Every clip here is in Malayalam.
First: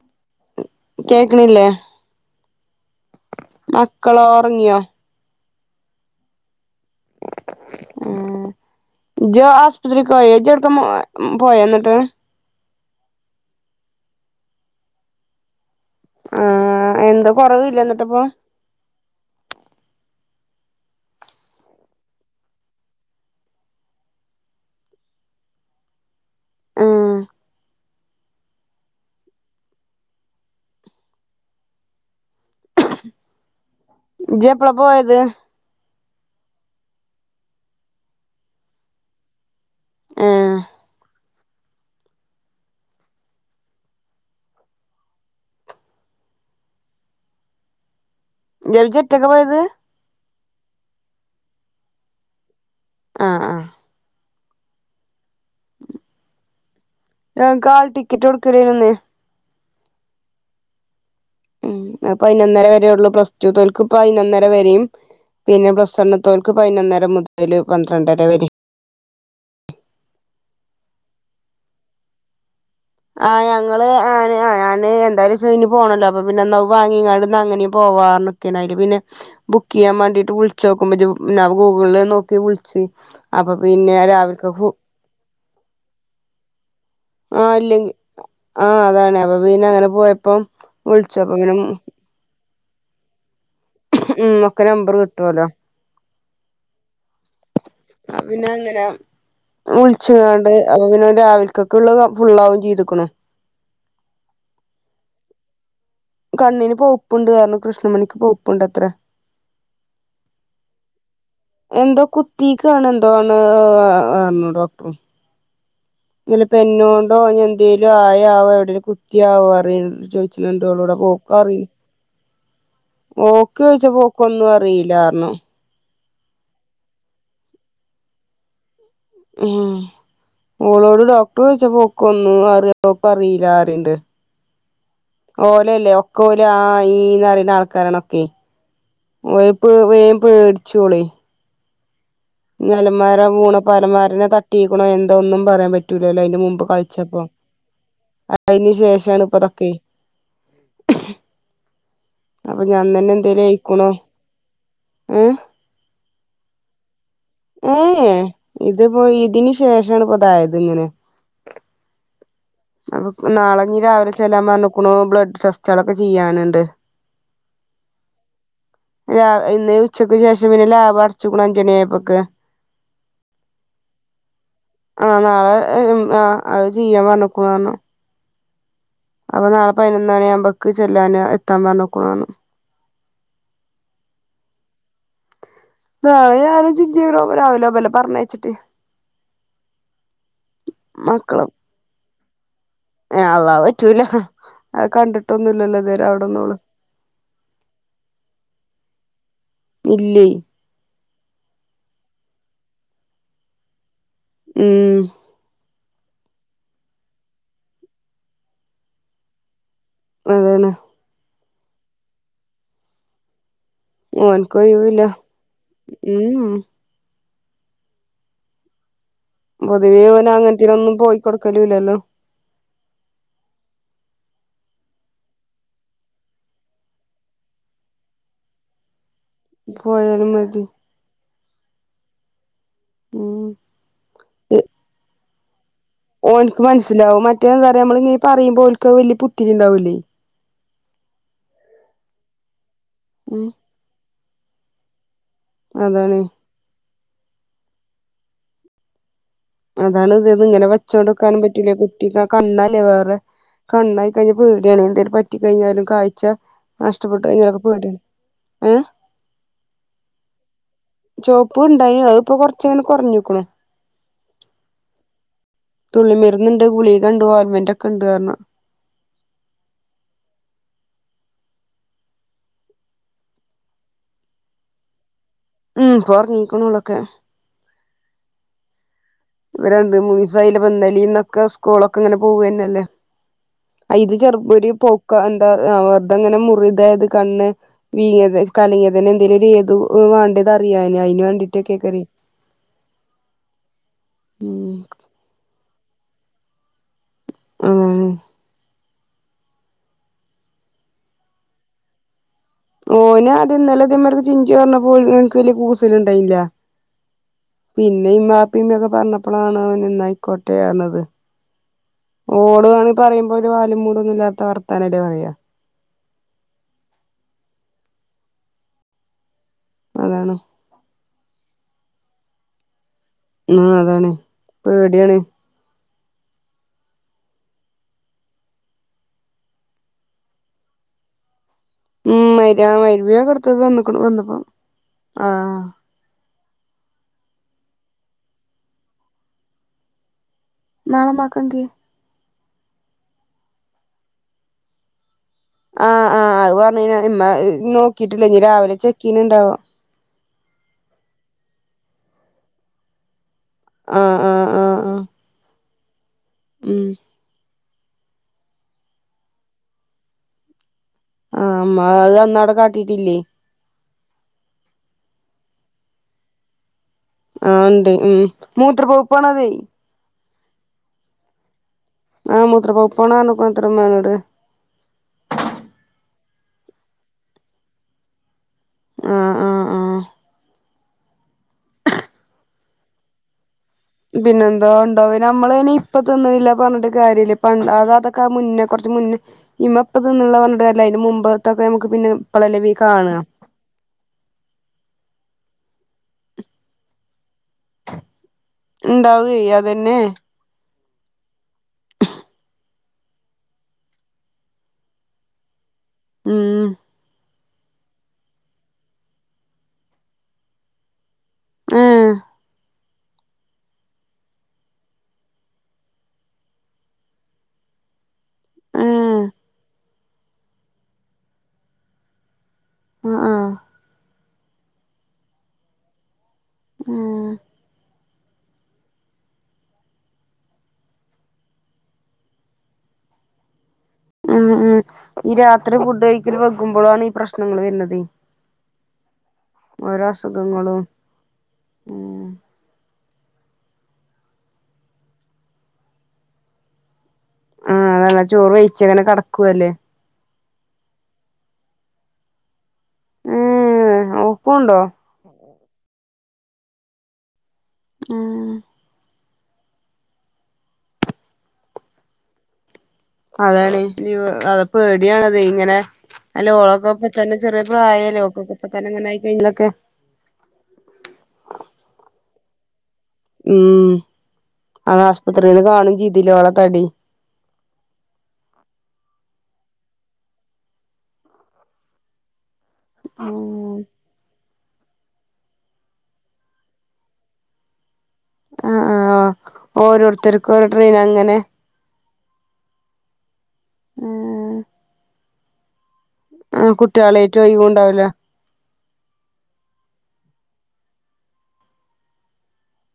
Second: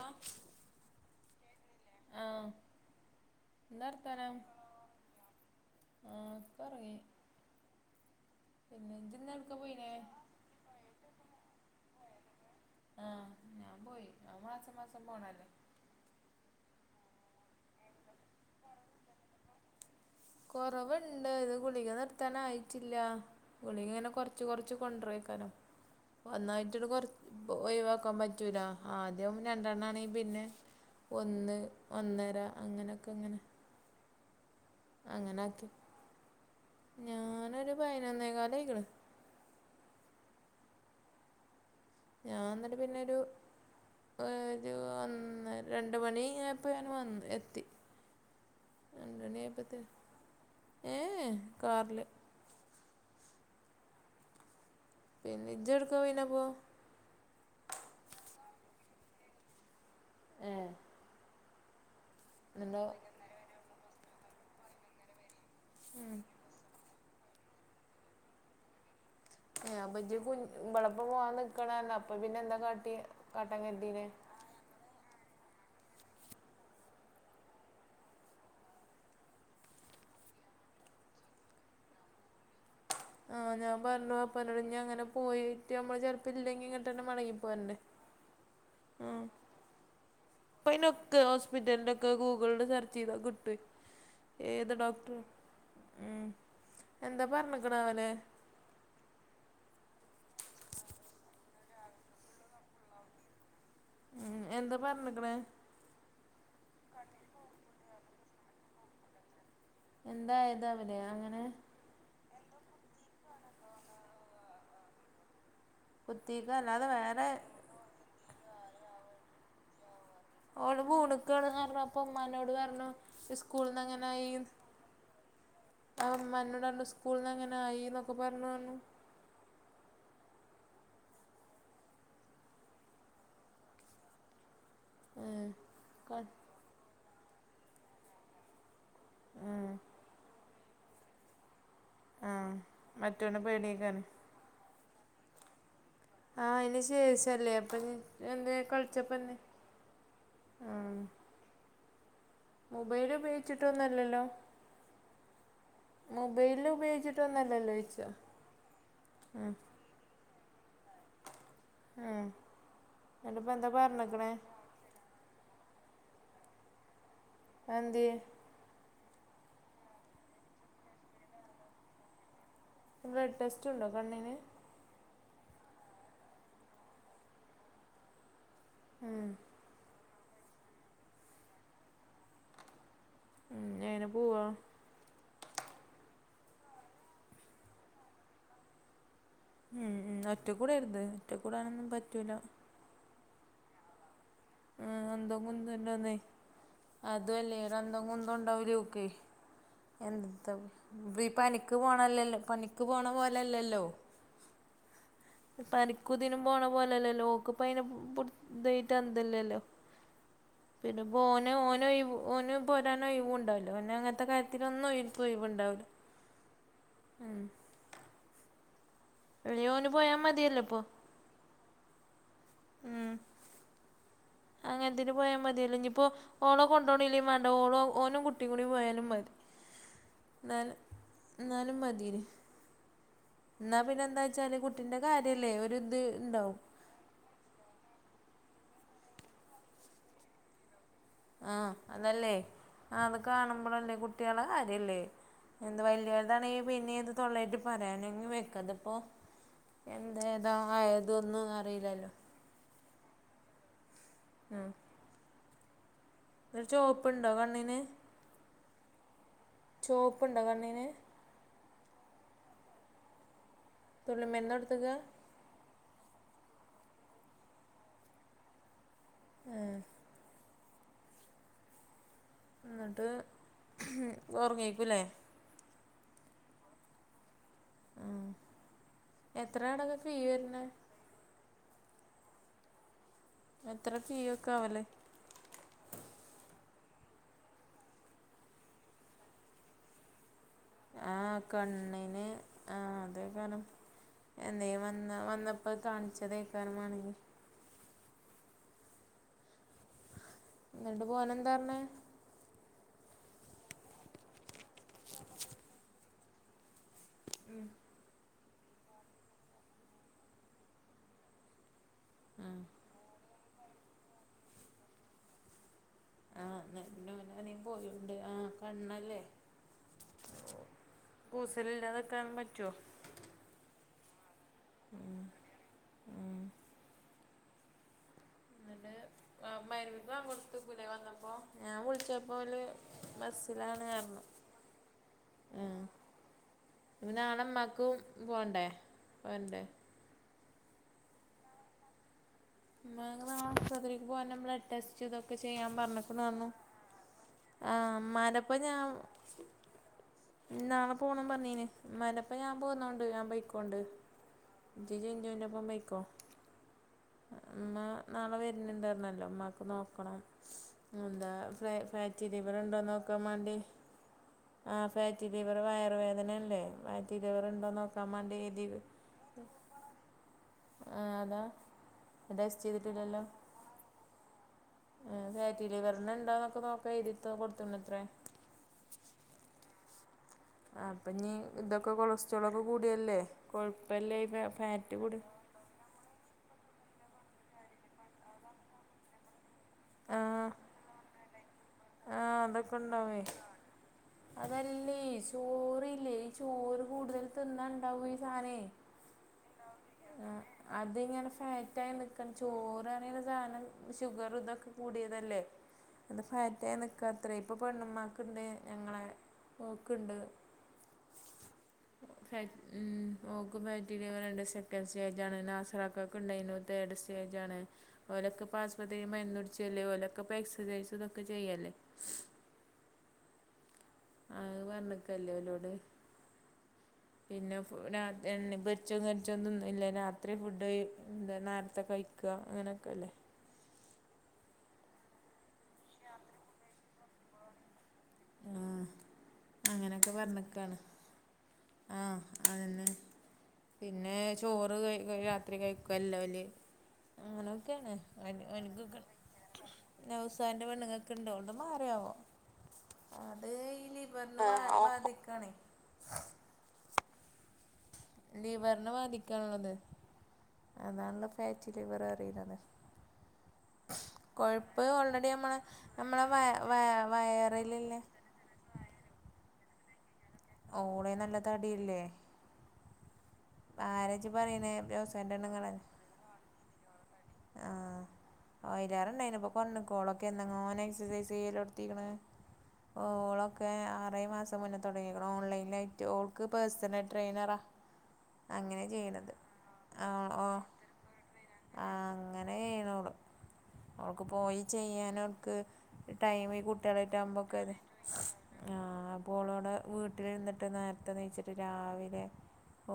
ഹലോ കേക്ക്ണില്ലേ ഏഹ് മക്കളോ ഒറങ്ങിയ ഏഹ് ഒക്കെ ഒറങ്ങി ആഹ് പിന്നെ ഇന്ന് ഇജ്ജ് എവ്ട്ക്കാ പോയിനെ ആസ്പത്രിക്ക എജ്ജ് അടക്കാം വ പോയോ എന്നിട്ട് ആഹ് ഞാൻ പോയി ഞാൻ മാസം മാസം പോണല്ലേ ആഹ് എന്താ കൊറവില്ലേ എന്നിട്ടിപ്പൊ കൊറവുണ്ട് ഇത് ഗുളിക നിർത്താൻ ആയിട്ടില്ല ഗുളിക ഇങ്ങനെ കൊറച്ച് കൊറച്ച് കൊണ്ട്റിക്കനം ഒന്നായിട്ടൊട് ആ കൊറച് ഒഴിവാക്കാൻ പറ്റൂല ആദ്യം രണ്ടെണ്ണം ആണേ പിന്നെ ഒന്ന് ഒന്നര അങ്ങനൊക്കെ ഇങ്ങനെ ഇജ്ജ് എപ്പളാ പോയെ അങ്ങനാക്കി ഞാനൊര് പൈനൊന്നേകാലയ്ക്ക്ണ് ആഹ് ഞാൻ ന്ന്ട്ട് പിന്നൊരു ഒരു ഒന്ന്, രണ്ട് മണി ആയപ്പം ഞാന് വന്ന് എത്തി. ഇജ് രണ്ട ഒറ്റക്കാ മണി പോയത് ആയപ്പത്തെ ഏഹ് കാർല് ആഹ് ആഹ് പിന്നെ ഇജ്ജ് എഒട്ക്ക പിന്നെ പ്പോ? ഞങ്ങക്ക് ആൾ ടിക്കറ്റ് കൊടുക്കലേനുന്ന്. ഏഹ് ഉം അ പൈനൊന്നര വരേ ഉള്ളൂ പ്ലസ് ടു തോൽക്കും പൈനൊന്നര വരെയും പിന്നെ പ്ലസ് വണ്ണ്ത്തോൽ ക്ക് പൈനൊന്നര മുതല് പന്ത്രണ്ടര വരെ ഏഹ് അപ്പം ഇജ്ജ് കുഞ് ഇമ്പളപ്പം പോവാൻ നിക്കണാര്ന്ന് അപ്പം പിന്നെ എന്താ കാട് ആഹ് ഞങ്ങള് ആന് ആഹ് ഞാ ന് എന്തായാലും ഉച്ച കഴിഞ്ഞ് പോണല്ലോ അപ്പം പിന്നെ എന്നാവും വാങ്ങീങ്ങാണ്ട്ന്ന് അങ്ങനെയും പോവാന്ന് ഒക്കെനയില് പിന്നെ ബുക്കെയ്യാൻ മാണ്ടീട്ട് വിളിച്ചോക്കുമ്പം ഇജ്ജ് പിന്ന ഗൂഗാള്ല് നോക്കി വിൾ ച്ച് ആഹ് ഞാൻ പർഞ്ഞു അപ്പം എന്നോട് ഇഞി അങ്ങനെ പോയിട്ട് നമ്മള് ചെൽപ്പം ഇല്ലെങ്കി ഇങ്ങ്ട്ട് തന്നെ മടങ്ങി ആഹ് പോരണ്ടെ. ഇല്ലെങ്കി ആഹ് അതാണ് അപ്പം പിന്നെ അങ്ങനെ പോയപ്പം ഇപ്പയിന്ന വിളിച്ചു ഒക്കെ അപ്പൊ പിന്നെ ഹോസ്പിറ്റൽൻ്റെക്കെ ഗൂഗ്ള്ല് സർച്ച് ചെയ്താ കിട്ടോഹ്. ഉം ഒക്കെ ഏത് നമ്പർ ഡോക്ട്റ് കിട്ടുവല്ലോ ഉം എന്താ പർണ്? ആഹ് പിന്നെ അങ്ങന വ്ൾച്ച്ങ്ങാണ്ട് അപ്പം പിന്നെ ഓൻ രാവിൽക്കൊക്കെ ള്ളത് ഫുള്ളാവും ചെയ്ത്ക്ക്ണു. ഉം എന്താ പർഞ്ഞ്ക്ക്ണേ? കണ്ണ്ന് പൗപ്പ്ണ്ട് ർഞ്ഞ് കൃഷ്ണമണിക്ക് പൗപ്പ്ണ്ട് അത്രേ. എന്തായതാവലേ അങ്ങനെ? എന്തോ കുത്തിക്കാണ് എന്തോണ് ഡോക്ടറും. കുത്തിക്കാ ഇലപ്പേ അല്ലാതെ പെന്നോണ്ടോ വേറെ ഞ്ഞ് എന്തേലും ആയാവോ എവിടെ കുത്തിയാവോ അറി ചോ ഓള് മൂണുക്കാണ് ന്നർഞ്ഞ അപ്പൊ ഉമ്മാനോട് പർഞ്ഞു. ഓക്ക് വ്ള്ച്ചപ്പം ഓക്ക് ഒന്നും അറീല്ല ർഞ്ഞു. ആഹ് മ്മന്നടർഞ്ഞു സ്കൂള് ന്ന ങ്ങനെ ആയി ന്നൊക്കെ പർഞ്ഞു ർഞ്ഞു. ഹ് ഹും ഓളോട് ഡോക്ടർ ഴ്ചപ്പം ഓക്ക് ഒന്നു അറി ഓക്ക് അറീല റിണ്ട്. ഉം ഓലെല്ലേ ക ഒക്കെ ഓല ആ ഈ ന്ന് റിണ ആൾക്കാരാണൊക്കെ. വേപ്പ് ഉം വേ പേട്ച്ചോളി ആഹ് നലന്മാര മറ്റോനെ പൂണ പേടിയേക്കാണ് പലമാരനെ തട്ടീക്ക്ണോ എന്തോന്നും പറയാൻ പ പറ്റൂലല്ലോ അയിൻ്റെ ആഹ് മുമ്പ് അയിന് കൾച്ചപ്പം ശേഷല്ലേ അപ്പൊ ഇനി അ എന്തേ അയിന് ശേഷാണ് കളിച്ചപ്പന്നെ ഇപ്പതൊക്കെ. ആഹ് അപ്പൊ ഞാൻ മൊബൈൽ തന്നെ എന്തേലും ആയിക്കണോ ഉപയോഗിച്ചിട്ടൊന്നല്ലല്ലോ? ഏ മൊബൈൽ ഉപയോഗിച്ച് ഹേ യേ ഇത്പ്പോ ഇതിന് ഉം ശേഷാണ് പതായത് ഇങ്ങനെ. ആഹ് അപ്പോ നാളെ ഞ് രാവിലെ ചെല്ലാൻ പർഞ്ഞ്ക്ക്ണു ബ്ലഡ് ടെസ്റ്റളൊക്കെ ചെയ്യാന്ണ്ട്. അഹന്തേ? ലാ ഇന്ന് ഉച്ചക്ക് ശേഷം പിന്നെ ലാബ് അട്ച്ച്ക്ക്ണു അഞ്ചണി ആയപ്പൊക്ക്. ബ്ലഡ് ടെസ്റ്ററ്റ് ണ്ടോ കണ്ണിന്? ആഹ് നാളെ ഏം ആഹ് അത് ചെയ്യാൻ പർഞ്ഞ് ക്ക്ണു ർഞ്ഞു. അപ്പൊ നാളെ പയിനൊന്ന് മണി ആവുമ്പക്ക് ചെല്ലാന് എത്താ പർഞ്ഞ് ക്ക്ണു ർഞ്ഞു. ഉം എങ്ങനെ പോവാ? നാളെ ഞാനും ചിഞ്ചു [unintelligible] പർഞ്ഞേച്ച്ട്ട് ഉം ഉം ഒറ്റ കുടെര്ത് ഒറ്റ കൂടാനൊന്നും പറ്റൂല. യാ അള്ളാ പറ്റൂല. അത് ആഹ് അന്തോ കണ്ടിട്ടൊന്നുംല്ലല്ലോ ഇതുവരെ കുന്തല്ലാന്നേ അവിടൊന്നും ഓള് അതു അല്ലേ ഒരു അന്തോ കുന്തോ ണ്ടാവുലേ ഓക്കേ. ഇല്ലേ എന്ത വ് പനിക്ക് പോണല്ലല്ലോ പനിക്ക് പോണ പോലെല്ലല്ലോ ഉം പനിക്കുതിനിനും പോണ പോലല്ലോ ഓൾക്ക് ഇപ്പ അയിൻ പു അത്നല്ലല്ലൊ അതാണ് പിന്നെപ്പോ ഓന് ഓന ഓന് പോരാനോ ഒഴിവ ണ്ടാവു പിന്നെ അങ്ങനത്തെ ഓൻക്ക് കാര്യത്തിനൊന്നും ഒഴിവില്ല ഓൻ ഒഴിവ്ണ്ടാവ് ഉം ല ഓന് പോയാ പൊതുവേഓൻ മതിയല്ലോ അങ്ങനത്തേന് ഇപ്പൊ ഒന്നും പോയി കൊടുക്കലുല്ലല്ലോ ഉം അങ്ങനത്തിന് പോയാ മതിയല്ലോ ഇഞ്ഞിപ്പൊ ഓളെ കൊണ്ടോണില്ലേ മാണ്ട ഓളോ ഓനും കുട്ടി കൂടി പോയാലും മതി പോയലു മതി ന്നാലും മതിനി ഉം ന്നാ പിന്നെ എന്താ വെച്ചാല് കുട്ടിന്റെ കാര്യല്ലേ ഒരിത് ഓൻക്ക് മനസ്സിലാവും മറ്റെന്താ പറയാ നമ്മളി ഇങ്ങനീ പറയുമ്പോൾ ഒല്ക്ക് വല്യ പുത്തിരി ഉണ്ടാവൂല്ലേ ആഹ് അതല്ലേ ആ അത് ഉം കാണുമ്പോളല്ലേ കുട്ടികളെ കാര്യല്ലേ എന്താ അതാണ് വലിയതാണങ്കി പിന്നെ ഇത് തൊള്ളയിട്ട് പറയാനികി വെയ്ക അതാണ് ഇത് ഇങ്ങനെ വച്ചൊണ്ട് ക്കാനും പറ്റൂലേ അറിയില്ലല്ലോ കുട്ടിക്ക കണ്ണല്ലേ വേറെ കണ്ണായി കഴിഞ്ഞ ഉം. പേടിയാണെ എന്തേലും പറ്റി കഴിഞ്ഞാലും ക ഴ്ച്ച ഒരു നഷ്ടപ്പെട്ട് ചോപ്പുണ്ടോ കഴിഞ്ഞ കണ്ണിന് പേടിയ ഏ പൗപ്പ്ണ്ടോ കണ്ണിന് ചോപ്പ് ഉണ്ടായിനീ അത് ഇപ്പൊ കൊറച്ചെങ്ങനെ കൊറഞ്ഞ്ക്ക്ണ് തുള്ളി മരുന്ന് കൊടുത്തിക്ക തുള്ളിമരുന്ന് ഉണ്ട് ഗുളിക ഉണ്ട് ഓൾ മൈൻഡ് ഒക്കെ ഉണ്ട് എന്ന് പറഞ്ഞു. ഹേ ന്നട്ട് ഒറങ്ങിയേക്കുലെ ഉം പോ ഒർങ്ങിക്ക്ണളൊക്കെ ഉം. എത്ര ഇപ്പം അടക്കം രണ്ടും ഫീ മൂന്നും ദിവസയില്ലേ വരുന്നത് ഇന്നലെയും ഇന്നൊക്കെ സ്കൂളൊക്കെ പോവാന്നല്ലേ എത്ര ഇത് ഫീ ചെറുപ്പ ഒക്കെ ഒരു ആവല്ലേ പൊക്ക എന്താ വെറുത ഇങ്ങനെ മുറി ഇതായത് കണ്ണ് വീങ്ങയത് കളിങ്ങതെ എന്തേലും ഒരു ഏ വാണ്ടത് ആഹ് കണ്ണിന് ആഹ് അതേക്കാരം ഉം എന്തെങ്കിലും വ വന്നപ്പോ കാണിച്ചതേക്കാരം മാണെങ്കിൽ ആഹ് ന്നട്ട് ഓലെന്ത പറഞ്ഞേ ഓന് അദ്യം ഇന്നലെ ഇതെ മാത് രിക്ക് ചിഞ്ചു പറഞ്ഞപ്പോ ഓനക്ക് വല്യയ കൂസൽ ഉണ്ടായിര്ന്നില്ല ഉം പിന്നെ വാപ്പയും ഉമ്മയും പറഞ്ഞപ്പളാണ് ഓൻ ആയിക്കോട്ടെ ന്ന് പറഞ്ഞത് ആഹ് ഓൾ ആണങ്കി പറയുമ്പോ ഒരു വാലും മൂടൊന്നും ഇല്ലാത്ത വർത്തനല്ലേ പറയാ ആഹ് [unintelligible] ഓനാണങ്കി പോയിണ്ട് ആ കണ്ണല്ലേ അതാണ് കൂസല ഇല്ലാതിക്കാൻ പറ്റോ ആഹ് അതാണ് പേടിയാണ്. ന്നട്ട് മയിരിബ്ൻ്റ ബാങ്ക് കൊടുത്തക്കുലെ വന്നപ്പോൾ ഊം പറഞ്ഞു [unintelligible] ആഹ് നാളെ ഉമ്മാക്കും പോണ്ടേ പോണ്ടേ. നാളെ ഉമ്മാക്ക് എന്തേ ഉമ്മാക്ക് നാളെ ആശുപത്രിയിൽ പോവാൻ ബ്ലഡ് ടെസ്റ്റ്. ഇതൊക്കെ ചെയ്യാൻ ആഹ് പറഞ്ഞിരിക്കണമെന്ന് ആഹ് പറഞ്ഞു അത് പറഞ്ഞിനു ഉമ്മാന്റെ ഒപ്പം ഞാൻ ഞ്ഞ് ണ്ടാവോ നാളെ പൊണം പറഞ്ഞീനി ഇമ്മാൻ്റപ്പം ഞാൻ പൊന്നൊണ്ട് ഞാൻ പൊയിക്കൊണ്ട് ആഹ് ആഹ് ആഹ് ഇജ് ആഹ് ചിചുന്റെ അപം പോയിക്കോ ഉം ഉമ്മ നാളെ വരുന്നണ്ടരുന്നല്ലോ ഉമ്മാക്ക് നോക്കണം എന്താ ആഹ് ഫ അമ്മ അത് ഫാറ്റി അന്നവിടെ ലവർ ഉണ്ടോന്ന് കാട്ടിട്ടില്ലേ നോക്കാൻ വേണ്ടി. ആ ഫാറ്റി ലിവർ വയറുവേദനയല്ലേ ഫാറ്റി ലിവർ ഉണ്ടോന്ന് നോക്കാൻ വേണ്ടി തി ഇപണത് ആഹ് അതാ ആ ടെസ്റ്റ് മൂത്രൂപ്പോവു പോണ് ആണ് പറഞ്ഞിരിക്ണല ഇമ്മഎന്നോട്. കായറ്റി ലിവരണ്ണ് എന്താന്നൊക്കെ നോക്കാ എഴുതി കൊടുത്തത്രേ. ആഹ് ആഹ് ആഹ് അപ്പൊ നീ ഇതൊക്കെ കൊളസ്ട്രോളൊക്കെ കൂടിയല്ലേ കോഴു പിന്നെ എന്തോ ഉണ്ടോ പിന്ന നമ്മള് ഇനി ഇപ്പതൊന്നും ഇല്ല പറഞ്ഞിട്ട് കാര്യമില്ല പ അത അതൊക്കെ മുന്നേ കുറച്ച് മുന്നേ ഇമപ്പ നിന്നുള്ള പറഞ്ഞിണ്ട്ല്ല അതിന് മുമ്പ്പതോ ആഹ അതൊക്കെ ഉണ്ടാവേ അതല്ലേ ചോറല്ലേ ചോറ് കൂടുതൽ തിന്നാുണ്ടാവൂ സാനേ ഉണ്ടാവയ്യ അതന്നെ അത്ങ്ങെ ഫാറ്റ് ആയി നിൽക്കണ് ചോറ് സധ ഷുഗർ ഇതൊക്കെ കൂടിയതല്ലേ ഉം ഇപ്പ അത്ര ഇപ്പ പെണ്ണമാക്കുണ്ട് ഞങ്ങളെ പോക്കുണ്ട് ഏഹ് [inaudible] ഉം ഓക്ക് ബാക്റ്റീരിയണ്ട് സെക്കൻഡ് സ്റ്റേജ് ആണ് നാസറാക്ക ഒക്കെ ഉണ്ടായിരുന്നു തേർഡ് സ്റ്റേജ് ആണ് ഓലക്ക ഏഹ് [unintelligible] ആ ആ ആഹ പറണക്കല്ലേലോട് ഏഹ് പിന്നെ രാ എണ്ണേ പൊരിച്ചോം കരിച്ചോൊന്നുംന്ന ഇല്ല രാത്രി ഫുഡ് നേരത്തെ കഴ ക്കുക അങ്ങനെയൊക്കെ അല്ലേ ഉം ഉം ഈ രാത്രി ഫുഡ് കഴിക്കല് വെക്കുമ്പോഴാണ് ഈ പ്രശ്നങ്ങൾ വരുന്നത് ആഹ ഓരോ അങ്ങനെയൊക്കെ പറഞ്ഞിക്കാണ് അസുഖങ്ങളും ആഹ ഉം അതന്നെ പിന്നെ ചോറ് ക രാത്രി കഴിക്കല്ലല് ആഹ അതല്ല ചോറ് വഴിച്ച ഓനിക്കൊക്കെ അങ്ങനെ കടക്കുവല്ലേ നൗസാന്റെ പെണ്ണ്ങ്ങൾക്കണ്ട് അവൾടെ മാറിയാവോ ഏഹ് അതെലിപറഞ്ഞ ഓക്കുണ്ടോ [unintelligible] ഉം ലിവറിനെ ബാധിക്കാനുള്ളത് അതാണല്ലോ ഫാറ്റ് ലിവർ അറിയുന്നത് അതാണ് അത പേടിയാണത് നമ്മളെ ഇങ്ങനെ നമ്മളെ വ വ ലോളൊക്കെ തന്നെ ചെറിയ വയറിലില്ലേ പ്രായ ലോക്കെ ഇപ്പ തനങ്ങന ആയി കഴഞ്ഞങ്ങളൊക്കെ ഓള നല്ലതടില്ലേ ഉം ഇജ്ജ് പറയണേ അത് ജോസേട്ടൻ ആശ്പത്രിയിൽന്ന് കാണും ചെയ്തില്ല അവളെ തടി ആ ഓ അല്ലാറുണ്ടായി നിപ്പൊ കൊ ക്കോളൊക്ക എന്തങ്ങ ന എ സൈസ് ചെയ്യാലോടുത്തി ഓ ഓളൊക്കെ ഉം ആറേ മാസം മുന്നേ തുടങ്ങിക്കണം ഓൺലൈനായിട്ട് ഓൾക്ക് പേഴ്സണൽ ട്രെയിനറാ അങ്ങനെ ചെയ്യണത് ആ ഓ പിഅന അങ്ങനെ ആ അങ്ങനെ ചെയണോള അവൾക്ക് പോയി ചെയ്യാനടുക്ക് ടൈം ഈ ആഹ് കുട്ടികളായിട്ട കുട്ടികളായിട്ട് ആകുമ്പോക്കെ അതെ ഒഴിവുണ്ടാവൂല ആഹ് പോളോവിടെ വീട്ടിൽ നിന്നിട്ട് നേരത്തെ നീയിച്ചിട്ട് രാവിലെ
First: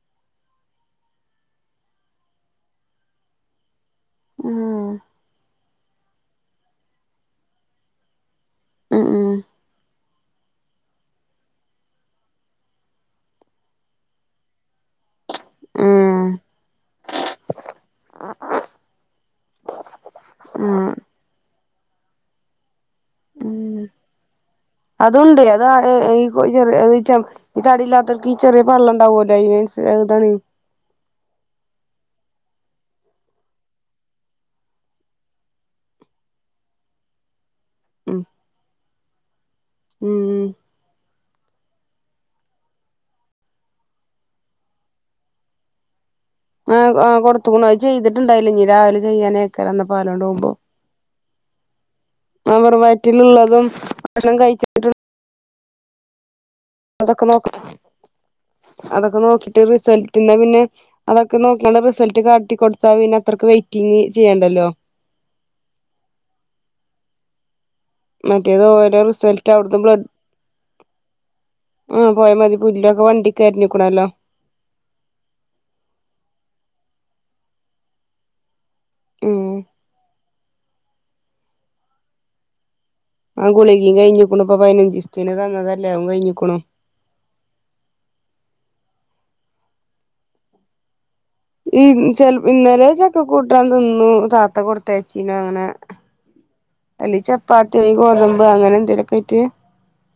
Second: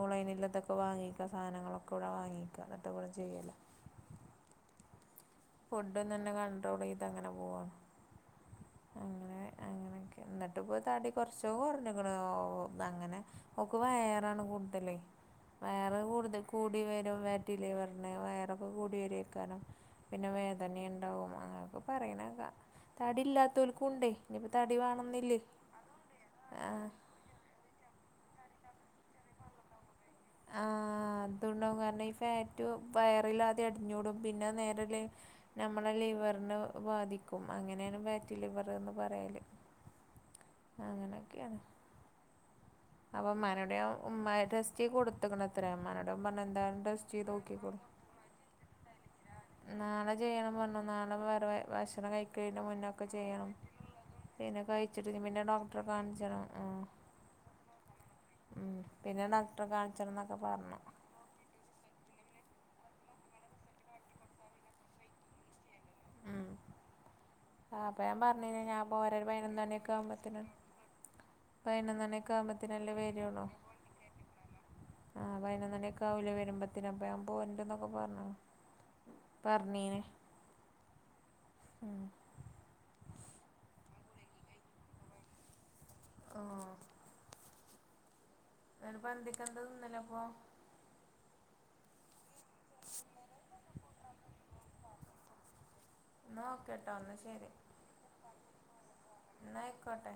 ഓൺലൈൻ ഇല്ലാത്തൊക്കെ വാങ്ങിക്കാ സാധനങ്ങളൊക്കെ ഇവിടെ വാങ്ങിക്കുക എന്നിട്ട് കു ചെയ്യല ഉം ഫുഡന്ന് തന്നെ കണ്ട്രോള് ചെയ്ത്ങ്ങനെ പോവാണ് ഉം അങ്ങനെ അങ്ങനെയൊക്കെ എന്നിട്ട്പ്പോൾ തടി കുറച്ച് കുറഞ്ഞക്കനു അങ്ങനെ ഓക്ക് വയറാണ് കൂടുതലെയ് വയറ് ഉം കൂടുത കൂടി വരും, ഫാറ്റിലിവറിന് വയറൊക്കെ കൂടി വരേക്കാരം പിന്നെ ഉം വേദനയുണ്ടാവും, അങ്ങനൊക്കെ പറയ്ണേക്ക ഉം തടില്ലാതോൽക്കും ണ്ടേയ്. നിപ്പോ തടി വേണെന്നില്ലേ അതുണ്ട് അതാ ഈ ചെറിയ ആഹ് ഈ തടിയില്ലാത്തോൽക്കീ ചെറിയ പള്ളണ്ടാവല്ലോ, അയ്നൻസ അഹ്, താണേയ് ആഹ് അതുണ്ടാവും കാരണം ഈ ഫാറ്റ് വയറിലാദ്യം അടിഞ്ഞൂടും. പിന്നെ നേര ലെ ഞമ്മളെ ലിവർന് ബാധി ക്കും അങ്ങനേണ് ഉം ഫാറ്റിലിവറ്ന്ന് പറയല്. ഉം അങ്ങനൊക്കെയാണ് അപ്പൊമാനോട് ഞാൻ ഉമ്മാടെസ്റ്റ് കൊടുത്ത്ക്ക്ണത്രേ മ്മാനോട് ന്റെ മ്മർഞ്ഞെന്തായാലും ആഹ് ടെസ്റ്റ് ആഹ് കൊടുത്തുക്കണു ചെയ്തോക്കിക്ക്ണു. അത് ചെയ്തിട്ടുണ്ടായില്ല ഇനി രാവിലെ ചെയ്യാനേക്കാരം എന്നാ നാളെ പാലോണ്ട് പോകുമ്പോ ചെയ്യണം പർഞ്ഞ നാളെ വേറെ ഭക്ഷണം ആഹ് കഴിക്ക്ണേന്റെ വെറും മുന്നൊക്കെ ചെയ്യണം. വയറ്റിലുള്ളതും ഭക്ഷണം പിന്നെ കഴിച്ച കഴി ചച്ചുരി പിന്നെ ഡോക്ടറെ കാൺച്ചണം ആഹ് അതൊക്കെ നോക്കും. അതൊക്കെ പിന്നെ നോക്കിട്ട് ഡോക്ടറെ കാണിച്ചണം റിസൾട്ടിന്ന് എന്നൊക്കെ പിന്നെ പറഞ്ഞു അതൊക്കെ നോക്യാണ്ട റിസൾട്ട് കാട്ടിക്കൊടുത്താ പിന്നത്രക്ക് വെയിറ്റിംഗ് ചെയ്യണ്ടല്ലോ ഉം ആഹ് അപ്പ ഞാൻ പർഞ്ഞീനി മറ്റേത് ഓരോ ഞാൻപോര, ഒരു റിസൾട്ട് അവിടുന്ന് ബ്ലഡ് പയ്നൊന്നണ്യൊക്കാവുമ്പത്തിന് ആഹ് പോയ പയ്നൊന്നണിയൊക്കാവു മതി മ്പോതിനല്ലേ പുല്ലൊക്കെ വണ്ടിക്ക് വെരൊള്ളു എറിഞ്ഞിക്കണല്ലോ ആഹ് പയ്നൊന്ന് മണിയൊക്കെ ആവുലെ വരുമ്പത്തന അപ്പ ഞാൻ പോണ്ടന്നൊക്കെ പറഞ്ഞോ ഉം പർണീനി ആ ഗുളിഗെം കഴിഞ്ഞിക്ക്ണു പ്പൊ പയിനഞ്ചിസ്തിന് തന്നതല്ലെ അഉം ഓ കയ്ഞ്ഞ്ക്കുണു ന്നട്ട്പ്പന്തിക്കെന്താ തിന്നലപ്പോ ഈ ചെൽ ഇന്നലെ ചക്ക കൂട്ടാൻ തിന്നു. താത്ത കൊടുത്തച്ചീനു അങ്ങനെ എന്നാ ഓക്കെട്ടോ എന്നാ അല്ലെ ശരി ചപ്പാത്തി അല്ലെ ഗോതമ്പ് അങ്ങനെന്തേലൊക്കെ ആയിട്ട് ന്നാ ഐക്കോട്ടെ